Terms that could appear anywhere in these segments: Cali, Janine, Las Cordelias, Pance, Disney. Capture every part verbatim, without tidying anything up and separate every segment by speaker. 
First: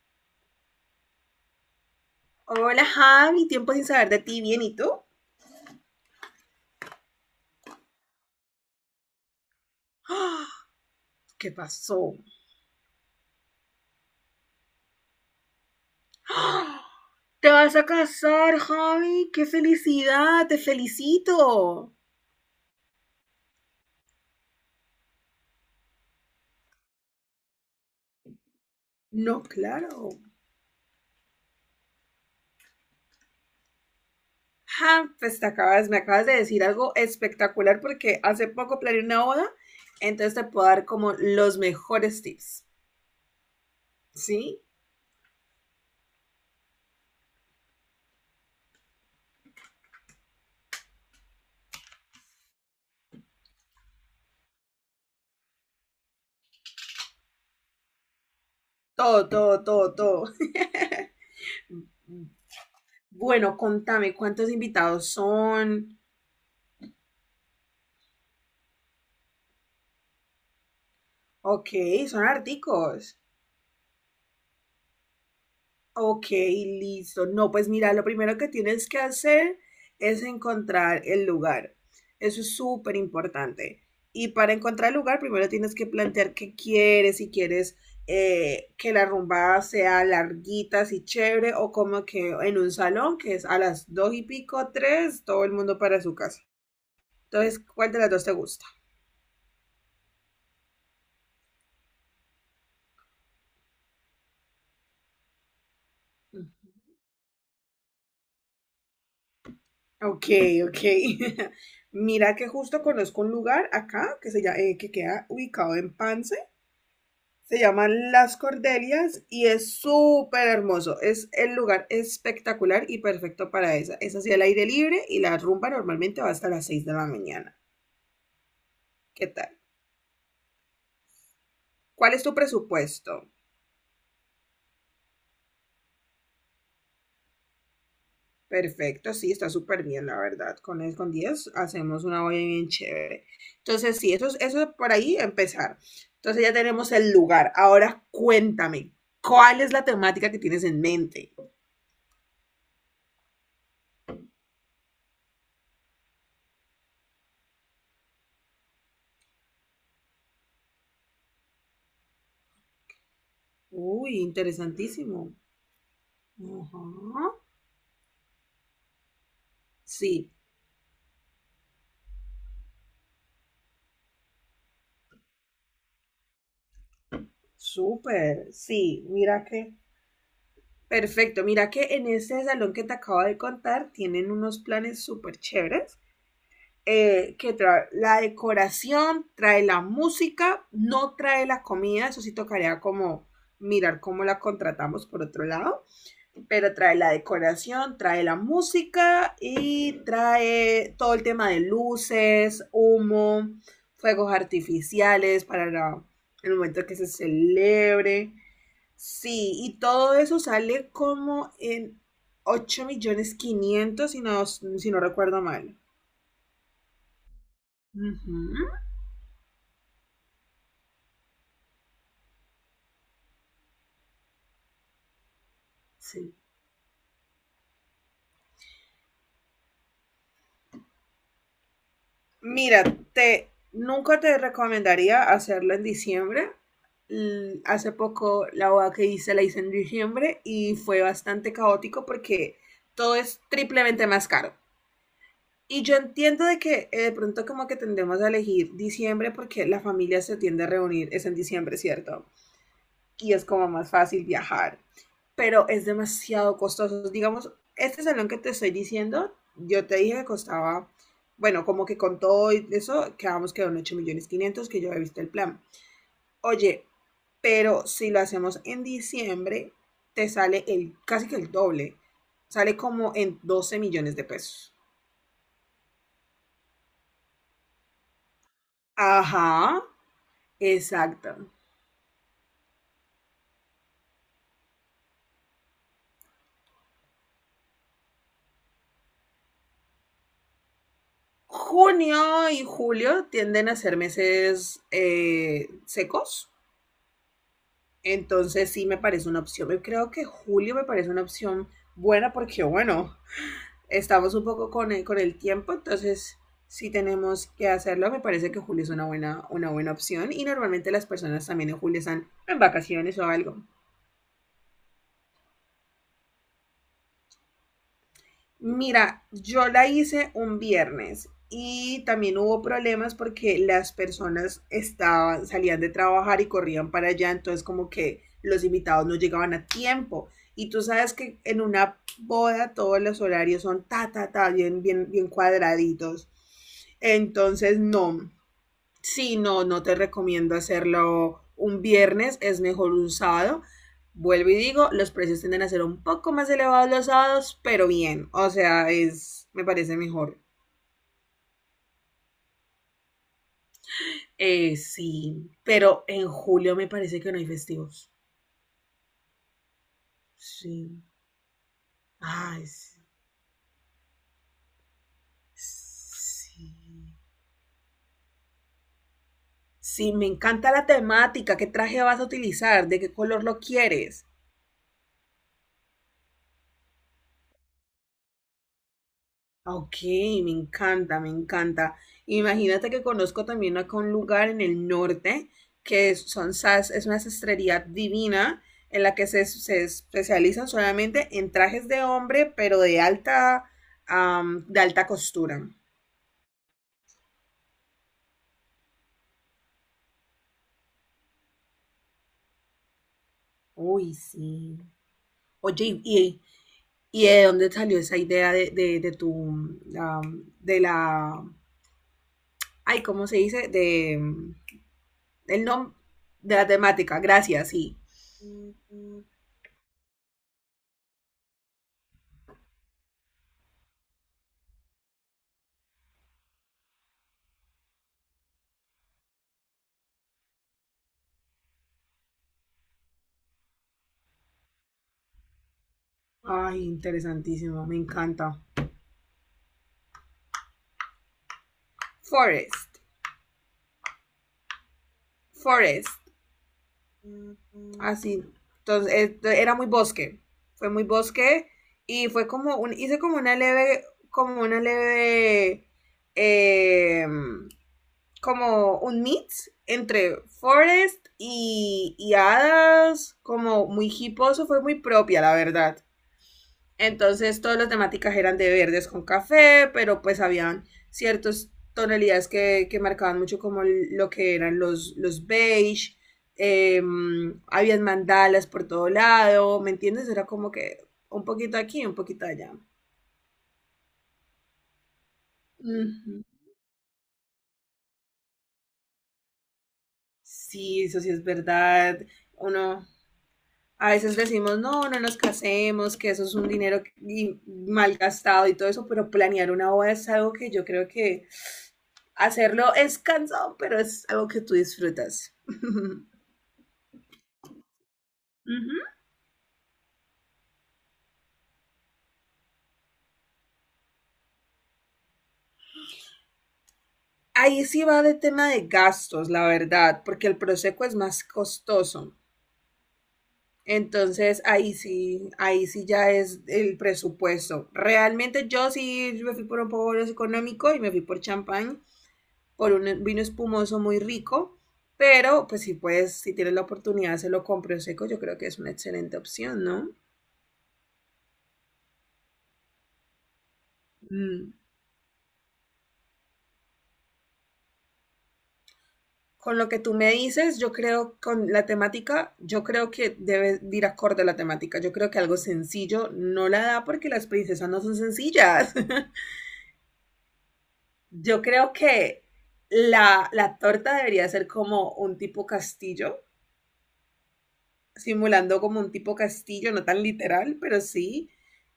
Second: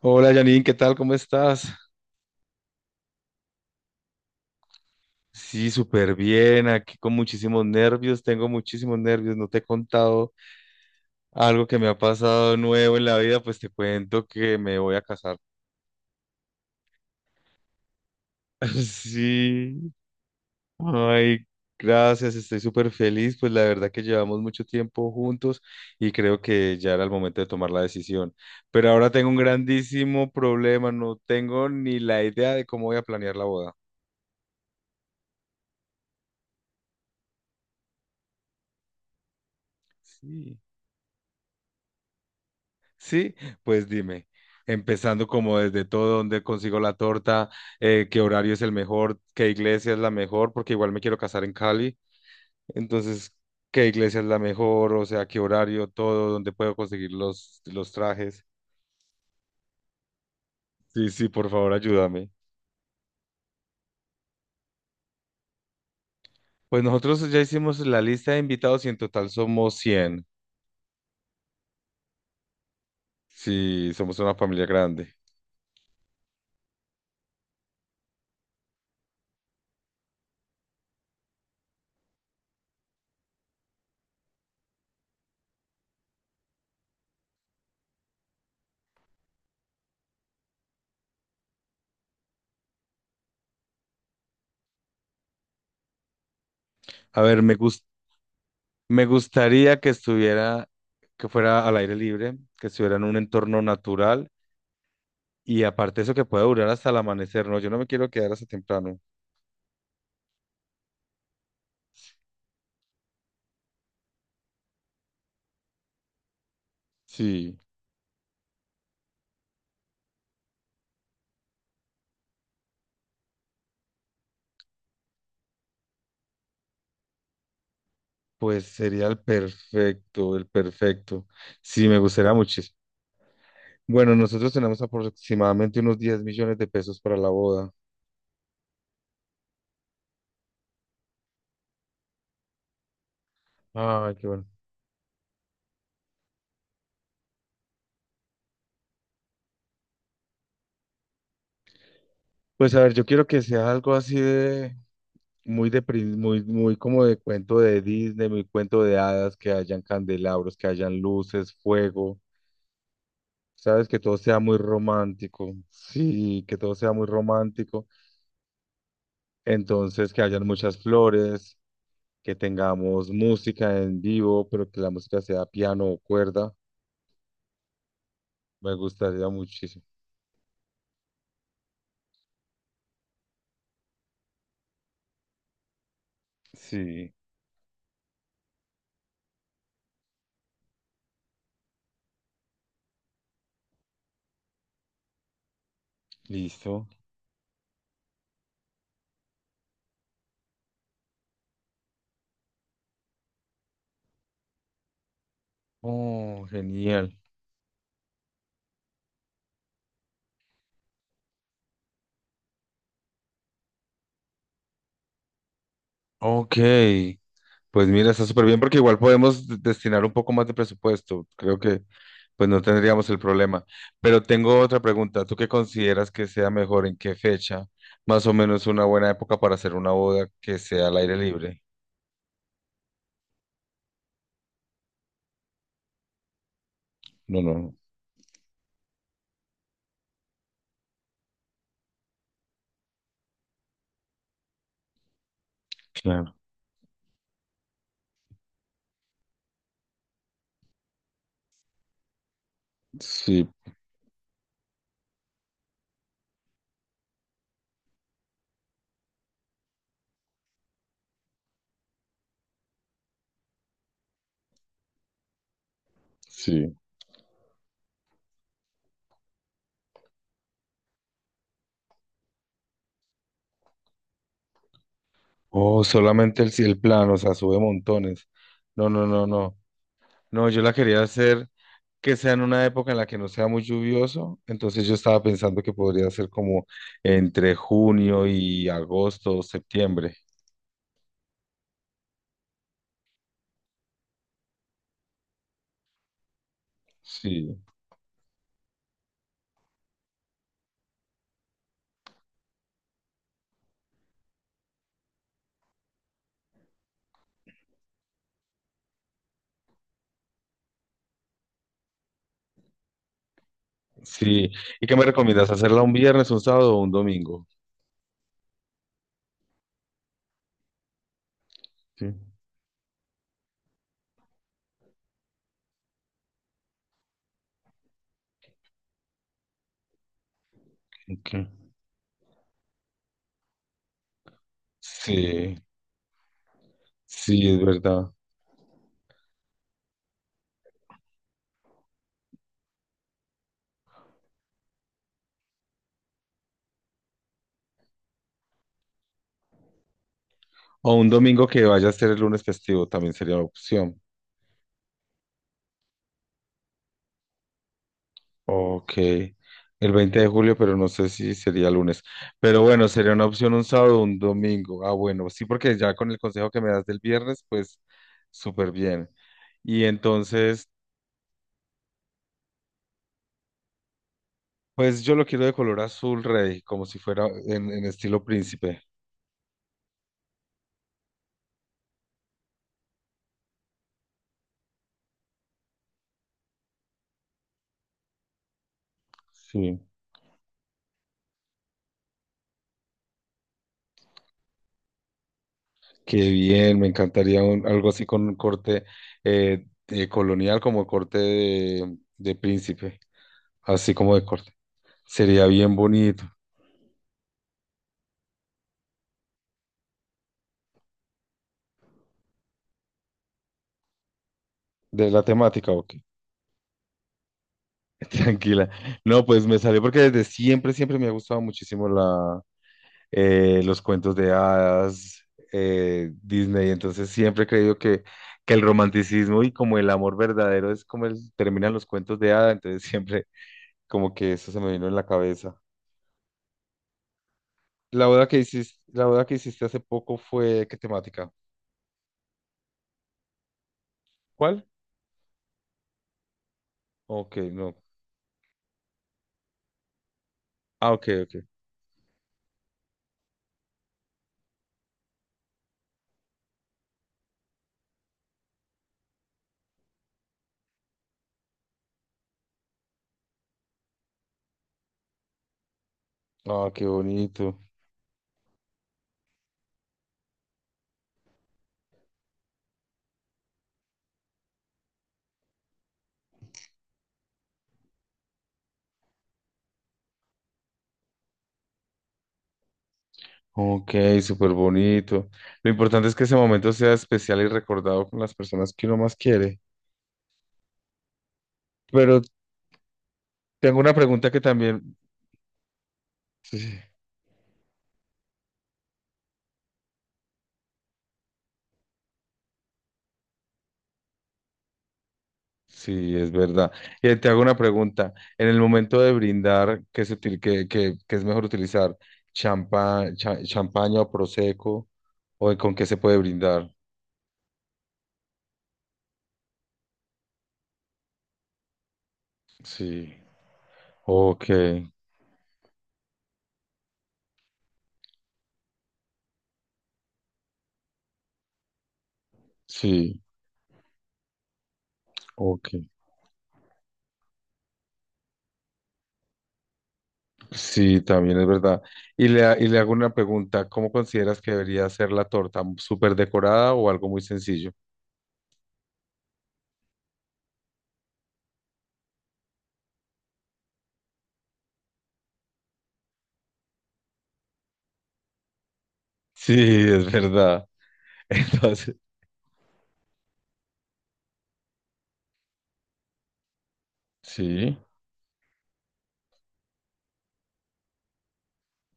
Speaker 1: Hola Janine, ¿qué tal? ¿Cómo estás?
Speaker 2: Hola Javi, tiempo sin saber de ti, bien, ¿y tú?
Speaker 1: Sí, súper bien, aquí con muchísimos nervios, tengo muchísimos nervios, no te he contado
Speaker 2: ¿Qué
Speaker 1: algo que me ha
Speaker 2: pasó?
Speaker 1: pasado nuevo en la vida, pues te cuento que me voy a casar.
Speaker 2: ¿Te vas a casar, Javi? ¡Qué
Speaker 1: Sí,
Speaker 2: felicidad! ¡Te
Speaker 1: ay,
Speaker 2: felicito!
Speaker 1: gracias, estoy súper feliz, pues la verdad que llevamos mucho tiempo juntos y creo que ya era el momento de tomar la decisión, pero ahora tengo un
Speaker 2: No, claro.
Speaker 1: grandísimo problema, no tengo ni la idea de cómo voy a planear la boda.
Speaker 2: Ja, pues te acabas, me acabas de decir algo espectacular porque hace poco planeé una boda, entonces te
Speaker 1: Sí.
Speaker 2: puedo dar como los mejores tips,
Speaker 1: Sí, pues dime,
Speaker 2: ¿sí?
Speaker 1: empezando como desde todo, dónde consigo la torta. Eh, ¿qué horario es el mejor? ¿Qué iglesia es la mejor? Porque igual me quiero casar en Cali, entonces, qué iglesia es la mejor, o sea, qué horario, todo, dónde puedo conseguir los, los trajes.
Speaker 2: Todo, todo, todo, todo.
Speaker 1: Sí, sí, por favor, ayúdame.
Speaker 2: Bueno, contame, ¿cuántos invitados son?
Speaker 1: Pues nosotros ya hicimos la lista de invitados y en total somos cien.
Speaker 2: Ok, son articos.
Speaker 1: Sí, somos una familia grande.
Speaker 2: Ok, listo. No, pues mira, lo primero que tienes que hacer es encontrar el lugar. Eso es súper importante. Y para encontrar el lugar, primero tienes que plantear qué quieres, si quieres eh, que la rumba sea larguita, así chévere, o como que en un salón, que es a las dos y pico, tres, todo el mundo para su casa.
Speaker 1: A ver, me
Speaker 2: Entonces,
Speaker 1: gus-
Speaker 2: ¿cuál de las dos te gusta?
Speaker 1: me gustaría que estuviera, que fuera al aire libre, que estuviera en un entorno natural. Y aparte eso que puede durar hasta el amanecer, ¿no? Yo no me quiero quedar hasta temprano.
Speaker 2: Ok, ok. Mira que justo conozco un lugar acá que se llama, que queda ubicado en Pance.
Speaker 1: Sí,
Speaker 2: Se llaman Las Cordelias y es súper hermoso. Es el lugar espectacular y perfecto para esa. Es así al aire libre y la rumba normalmente va hasta las seis de la mañana.
Speaker 1: pues sería el
Speaker 2: ¿Qué tal?
Speaker 1: perfecto, el perfecto. Sí, me
Speaker 2: ¿Cuál es tu
Speaker 1: gustaría muchísimo.
Speaker 2: presupuesto?
Speaker 1: Bueno, nosotros tenemos aproximadamente unos diez millones de pesos para la boda.
Speaker 2: Perfecto, sí, está súper bien, la verdad. Con el, con diez hacemos una olla bien chévere. Entonces, sí,
Speaker 1: Ay, qué
Speaker 2: eso, es-
Speaker 1: bueno.
Speaker 2: eso es por ahí empezar. Entonces ya tenemos el lugar. Ahora cuéntame, ¿cuál es la temática que tienes en mente?
Speaker 1: Pues a ver, yo quiero que sea algo así de muy de prin- muy muy como de cuento de Disney, muy cuento de hadas, que hayan candelabros, que hayan luces, fuego. Sabes que todo
Speaker 2: Uy,
Speaker 1: sea muy
Speaker 2: interesantísimo.
Speaker 1: romántico. Sí, que todo sea muy
Speaker 2: Ajá.
Speaker 1: romántico. Entonces, que
Speaker 2: Sí,
Speaker 1: hayan muchas flores, que tengamos música en vivo, pero que la música sea piano o cuerda.
Speaker 2: súper.
Speaker 1: Me
Speaker 2: Sí,
Speaker 1: gustaría
Speaker 2: mira que
Speaker 1: muchísimo.
Speaker 2: perfecto, mira que en ese salón que te acabo de contar tienen unos planes súper chéveres,
Speaker 1: Sí,
Speaker 2: eh, que trae la decoración, trae la música, no trae la comida, eso sí tocaría como mirar cómo la contratamos por otro lado, pero
Speaker 1: listo.
Speaker 2: trae la decoración, trae la música y trae todo el tema de luces, humo, fuegos artificiales para la-
Speaker 1: Oh,
Speaker 2: el momento que se
Speaker 1: genial.
Speaker 2: celebre. Sí, y todo eso sale como en ocho millones quinientos si no, si no recuerdo mal.
Speaker 1: Ok, pues mira, está súper bien
Speaker 2: Ujú,
Speaker 1: porque igual podemos de- destinar un poco más de presupuesto. Creo que pues no tendríamos el problema. Pero tengo otra pregunta. ¿Tú qué consideras que
Speaker 2: sí.
Speaker 1: sea mejor? ¿En qué fecha? Más o menos una buena época para hacer una boda que sea al aire libre.
Speaker 2: Mira, te, nunca te recomendaría hacerlo en diciembre.
Speaker 1: No,
Speaker 2: Mm,
Speaker 1: no,
Speaker 2: Hace poco la boda que hice la hice en diciembre y fue bastante caótico porque todo es triplemente más caro. Y yo
Speaker 1: claro.
Speaker 2: entiendo de que eh, de pronto como que tendemos a elegir diciembre porque la familia se tiende a reunir, es en diciembre, ¿cierto? Y es
Speaker 1: Sí,
Speaker 2: como más fácil viajar, pero es demasiado costoso. Digamos, este salón que te estoy diciendo, yo te dije que costaba, bueno, como que con todo y eso, quedamos que en ocho millones quinientos que yo he visto el plan.
Speaker 1: sí.
Speaker 2: Oye, pero si lo hacemos en diciembre, te sale el, casi que el doble, sale como en doce millones de pesos.
Speaker 1: Oh, solamente el, el plano, o sea, sube montones. No, no, no, no.
Speaker 2: Ajá,
Speaker 1: No, yo la quería
Speaker 2: exacto.
Speaker 1: hacer que sea en una época en la que no sea muy lluvioso. Entonces yo estaba pensando que podría ser como entre junio y agosto o septiembre.
Speaker 2: Junio y julio tienden a ser meses eh, secos.
Speaker 1: Sí,
Speaker 2: Entonces sí me parece una opción. Yo creo que julio me parece una opción buena porque, bueno, estamos un poco con el, con el tiempo, entonces si tenemos que hacerlo, me parece que julio es una buena, una buena opción y normalmente las personas también en julio están en vacaciones o algo.
Speaker 1: sí. ¿Y qué me recomiendas? ¿Hacerla un viernes, un sábado o un domingo?
Speaker 2: Mira, yo la hice un viernes y
Speaker 1: Sí,
Speaker 2: también hubo problemas porque las personas estaban, salían de trabajar y corrían para allá, entonces como que los invitados no llegaban a tiempo. Y tú sabes
Speaker 1: ok.
Speaker 2: que en una boda todos los horarios son ta, ta, ta, bien, bien, bien
Speaker 1: Sí,
Speaker 2: cuadraditos.
Speaker 1: sí, es
Speaker 2: Entonces,
Speaker 1: verdad.
Speaker 2: no. Sí, no, no te recomiendo hacerlo un viernes, es mejor un sábado. Vuelvo y digo, los precios tienden a ser un poco más elevados los sábados, pero bien, o sea, es, me parece mejor.
Speaker 1: O un domingo que vaya a ser el lunes festivo también sería una opción.
Speaker 2: Eh, sí, pero en julio me parece que no hay festivos.
Speaker 1: Ok, el veinte de julio, pero no
Speaker 2: Sí.
Speaker 1: sé si sería lunes. Pero
Speaker 2: Ay,
Speaker 1: bueno,
Speaker 2: sí.
Speaker 1: sería una opción un sábado o un domingo. Ah, bueno, sí, porque ya con el consejo que
Speaker 2: Sí,
Speaker 1: me das del viernes, pues súper bien. Y
Speaker 2: sí, me
Speaker 1: entonces,
Speaker 2: encanta la temática. ¿Qué traje vas a utilizar? ¿De qué color lo quieres?
Speaker 1: pues yo lo quiero de color azul rey, como si fuera en, en estilo príncipe.
Speaker 2: Ok, me encanta, me encanta. Imagínate que conozco también acá un lugar en el norte que es- son sas, es una sastrería divina en la que se,
Speaker 1: Sí,
Speaker 2: se especializan solamente en trajes de hombre, pero de alta, am, de alta costura.
Speaker 1: qué bien, me encantaría un- algo así con un corte eh, eh, colonial, como corte de, de príncipe, así
Speaker 2: Uy,
Speaker 1: como de corte.
Speaker 2: sí.
Speaker 1: Sería bien
Speaker 2: Oye,
Speaker 1: bonito.
Speaker 2: ¿y, y de dónde salió esa idea de, de, de tu, am, de la, ay, ¿cómo se dice? De, mm,
Speaker 1: ¿De la
Speaker 2: del
Speaker 1: temática o
Speaker 2: nombre, de la temática? Gracias, sí.
Speaker 1: tranquila? No, pues me salió porque desde siempre, siempre me ha gustado muchísimo la, eh, los cuentos de hadas, eh, Disney. Entonces siempre he creído que, que el romanticismo y como el amor verdadero es como el- terminan los cuentos de hadas. Entonces siempre como que eso se me vino en la cabeza.
Speaker 2: Ay, interesantísimo, me
Speaker 1: La boda que
Speaker 2: encanta.
Speaker 1: hiciste, la boda que hiciste hace poco fue, ¿qué temática?
Speaker 2: Forest,
Speaker 1: ¿Cuál?
Speaker 2: forest,
Speaker 1: Ok, no.
Speaker 2: así. Entonces, eh, era muy bosque, fue
Speaker 1: Ah,
Speaker 2: muy
Speaker 1: ok, ok.
Speaker 2: bosque y fue como, un, hice como una leve, como una leve, eh, como un mix entre forest y, y hadas, como muy hiposo, fue muy propia, la verdad.
Speaker 1: Ah, qué bonito.
Speaker 2: Entonces todas las temáticas eran de verdes con café, pero pues habían ciertas tonalidades que, que marcaban mucho como lo que eran los, los beige, eh, habían mandalas por todo lado, ¿me entiendes? Era como que un poquito aquí, un poquito allá.
Speaker 1: Ok, súper bonito. Lo importante es que ese
Speaker 2: Ujú.
Speaker 1: momento sea especial y recordado con las personas que uno más quiere.
Speaker 2: Sí, eso sí es verdad.
Speaker 1: Pero
Speaker 2: Uno,
Speaker 1: tengo una
Speaker 2: a
Speaker 1: pregunta
Speaker 2: veces
Speaker 1: que
Speaker 2: decimos,
Speaker 1: también,
Speaker 2: no, no nos casemos, que eso es un
Speaker 1: sí,
Speaker 2: dinero que- y- malgastado y todo eso, pero planear una boda es algo que yo creo que hacerlo es cansado, pero es algo que tú disfrutas.
Speaker 1: sí, es verdad. Y te hago una pregunta. En el
Speaker 2: Uh
Speaker 1: momento
Speaker 2: -huh.
Speaker 1: de brindar, ¿qué se util- qué- qué- qué es mejor utilizar? ¿Champa, cha- champaña o prosecco? ¿O con qué se puede brindar?
Speaker 2: Ahí sí va de tema de gastos, la verdad, porque el Prosecco es más costoso.
Speaker 1: Sí, ok,
Speaker 2: Entonces ahí sí, ahí sí ya es el presupuesto. Realmente yo sí me fui por un poco más económico y me fui por champán, por
Speaker 1: sí,
Speaker 2: un vino espumoso muy rico, pero pues
Speaker 1: ok.
Speaker 2: si puedes, si tienes la oportunidad, se lo compro prosecco. Yo creo que es una excelente opción, ¿no?
Speaker 1: Sí, también es verdad. Y le, ha- y le hago una pregunta, ¿cómo consideras que
Speaker 2: Mm,
Speaker 1: debería ser la torta? ¿Súper decorada o algo muy sencillo?
Speaker 2: Con lo que tú me dices, yo creo con la temática, yo creo que debe de ir acorde a la temática. Yo creo que algo sencillo no la da porque las princesas no son sencillas.
Speaker 1: Sí, es verdad.
Speaker 2: Yo creo
Speaker 1: Entonces,
Speaker 2: que la, la torta debería ser como un tipo castillo,
Speaker 1: sí.
Speaker 2: simulando como un tipo castillo, no tan literal, pero sí,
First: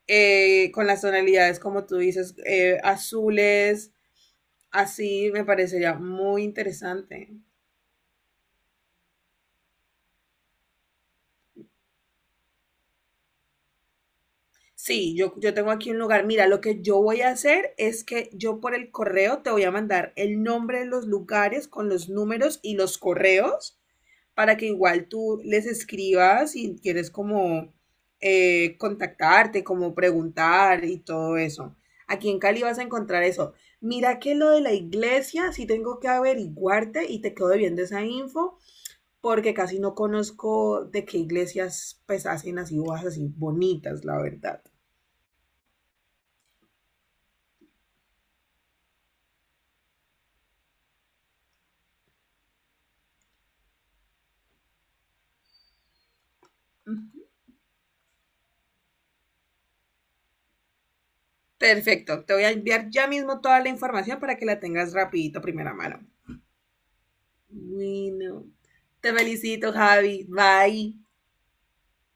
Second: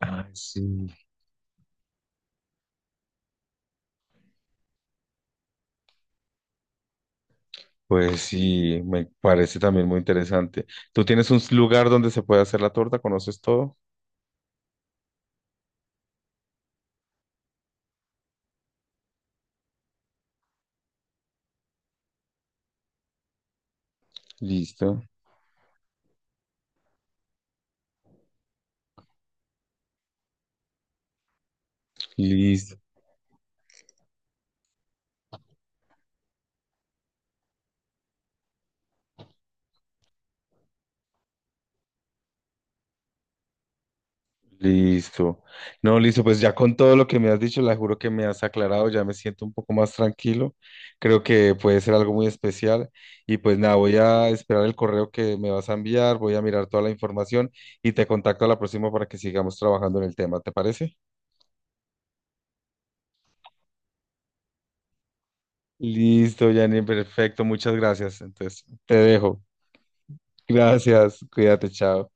Speaker 1: Ay,
Speaker 2: eh,
Speaker 1: sí.
Speaker 2: con las tonalidades como tú dices, eh, azules, así me parecería muy interesante.
Speaker 1: Pues sí, me parece también muy interesante. ¿Tú tienes un lugar donde se puede hacer la torta? ¿Conoces todo?
Speaker 2: Sí, yo, yo tengo aquí un lugar. Mira, lo que yo voy a hacer es que yo por el correo te voy a mandar el nombre de los lugares con los números y los correos para que
Speaker 1: Listo,
Speaker 2: igual tú les escribas y quieres como eh, contactarte, como preguntar y todo eso. Aquí en Cali
Speaker 1: listo.
Speaker 2: vas a encontrar eso. Mira que lo de la iglesia, sí tengo que averiguarte y te quedo debiendo esa info porque casi no conozco de qué iglesias pues hacen así bodas así bonitas, la verdad.
Speaker 1: Listo. No, listo, pues ya con todo lo que me has dicho, la juro que me has aclarado, ya me siento un poco más tranquilo. Creo que puede ser algo muy especial. Y pues nada, voy a esperar el correo que me vas a enviar, voy a mirar toda la información y te contacto a la próxima para que sigamos trabajando en el tema, ¿te parece?
Speaker 2: Perfecto, te voy a enviar ya mismo toda la información para que la tengas rapidito, primera mano.
Speaker 1: Listo, Janine, perfecto, muchas gracias.
Speaker 2: Bueno,
Speaker 1: Entonces, te
Speaker 2: te
Speaker 1: dejo.
Speaker 2: felicito, Javi. Bye.
Speaker 1: Gracias, cuídate, chao.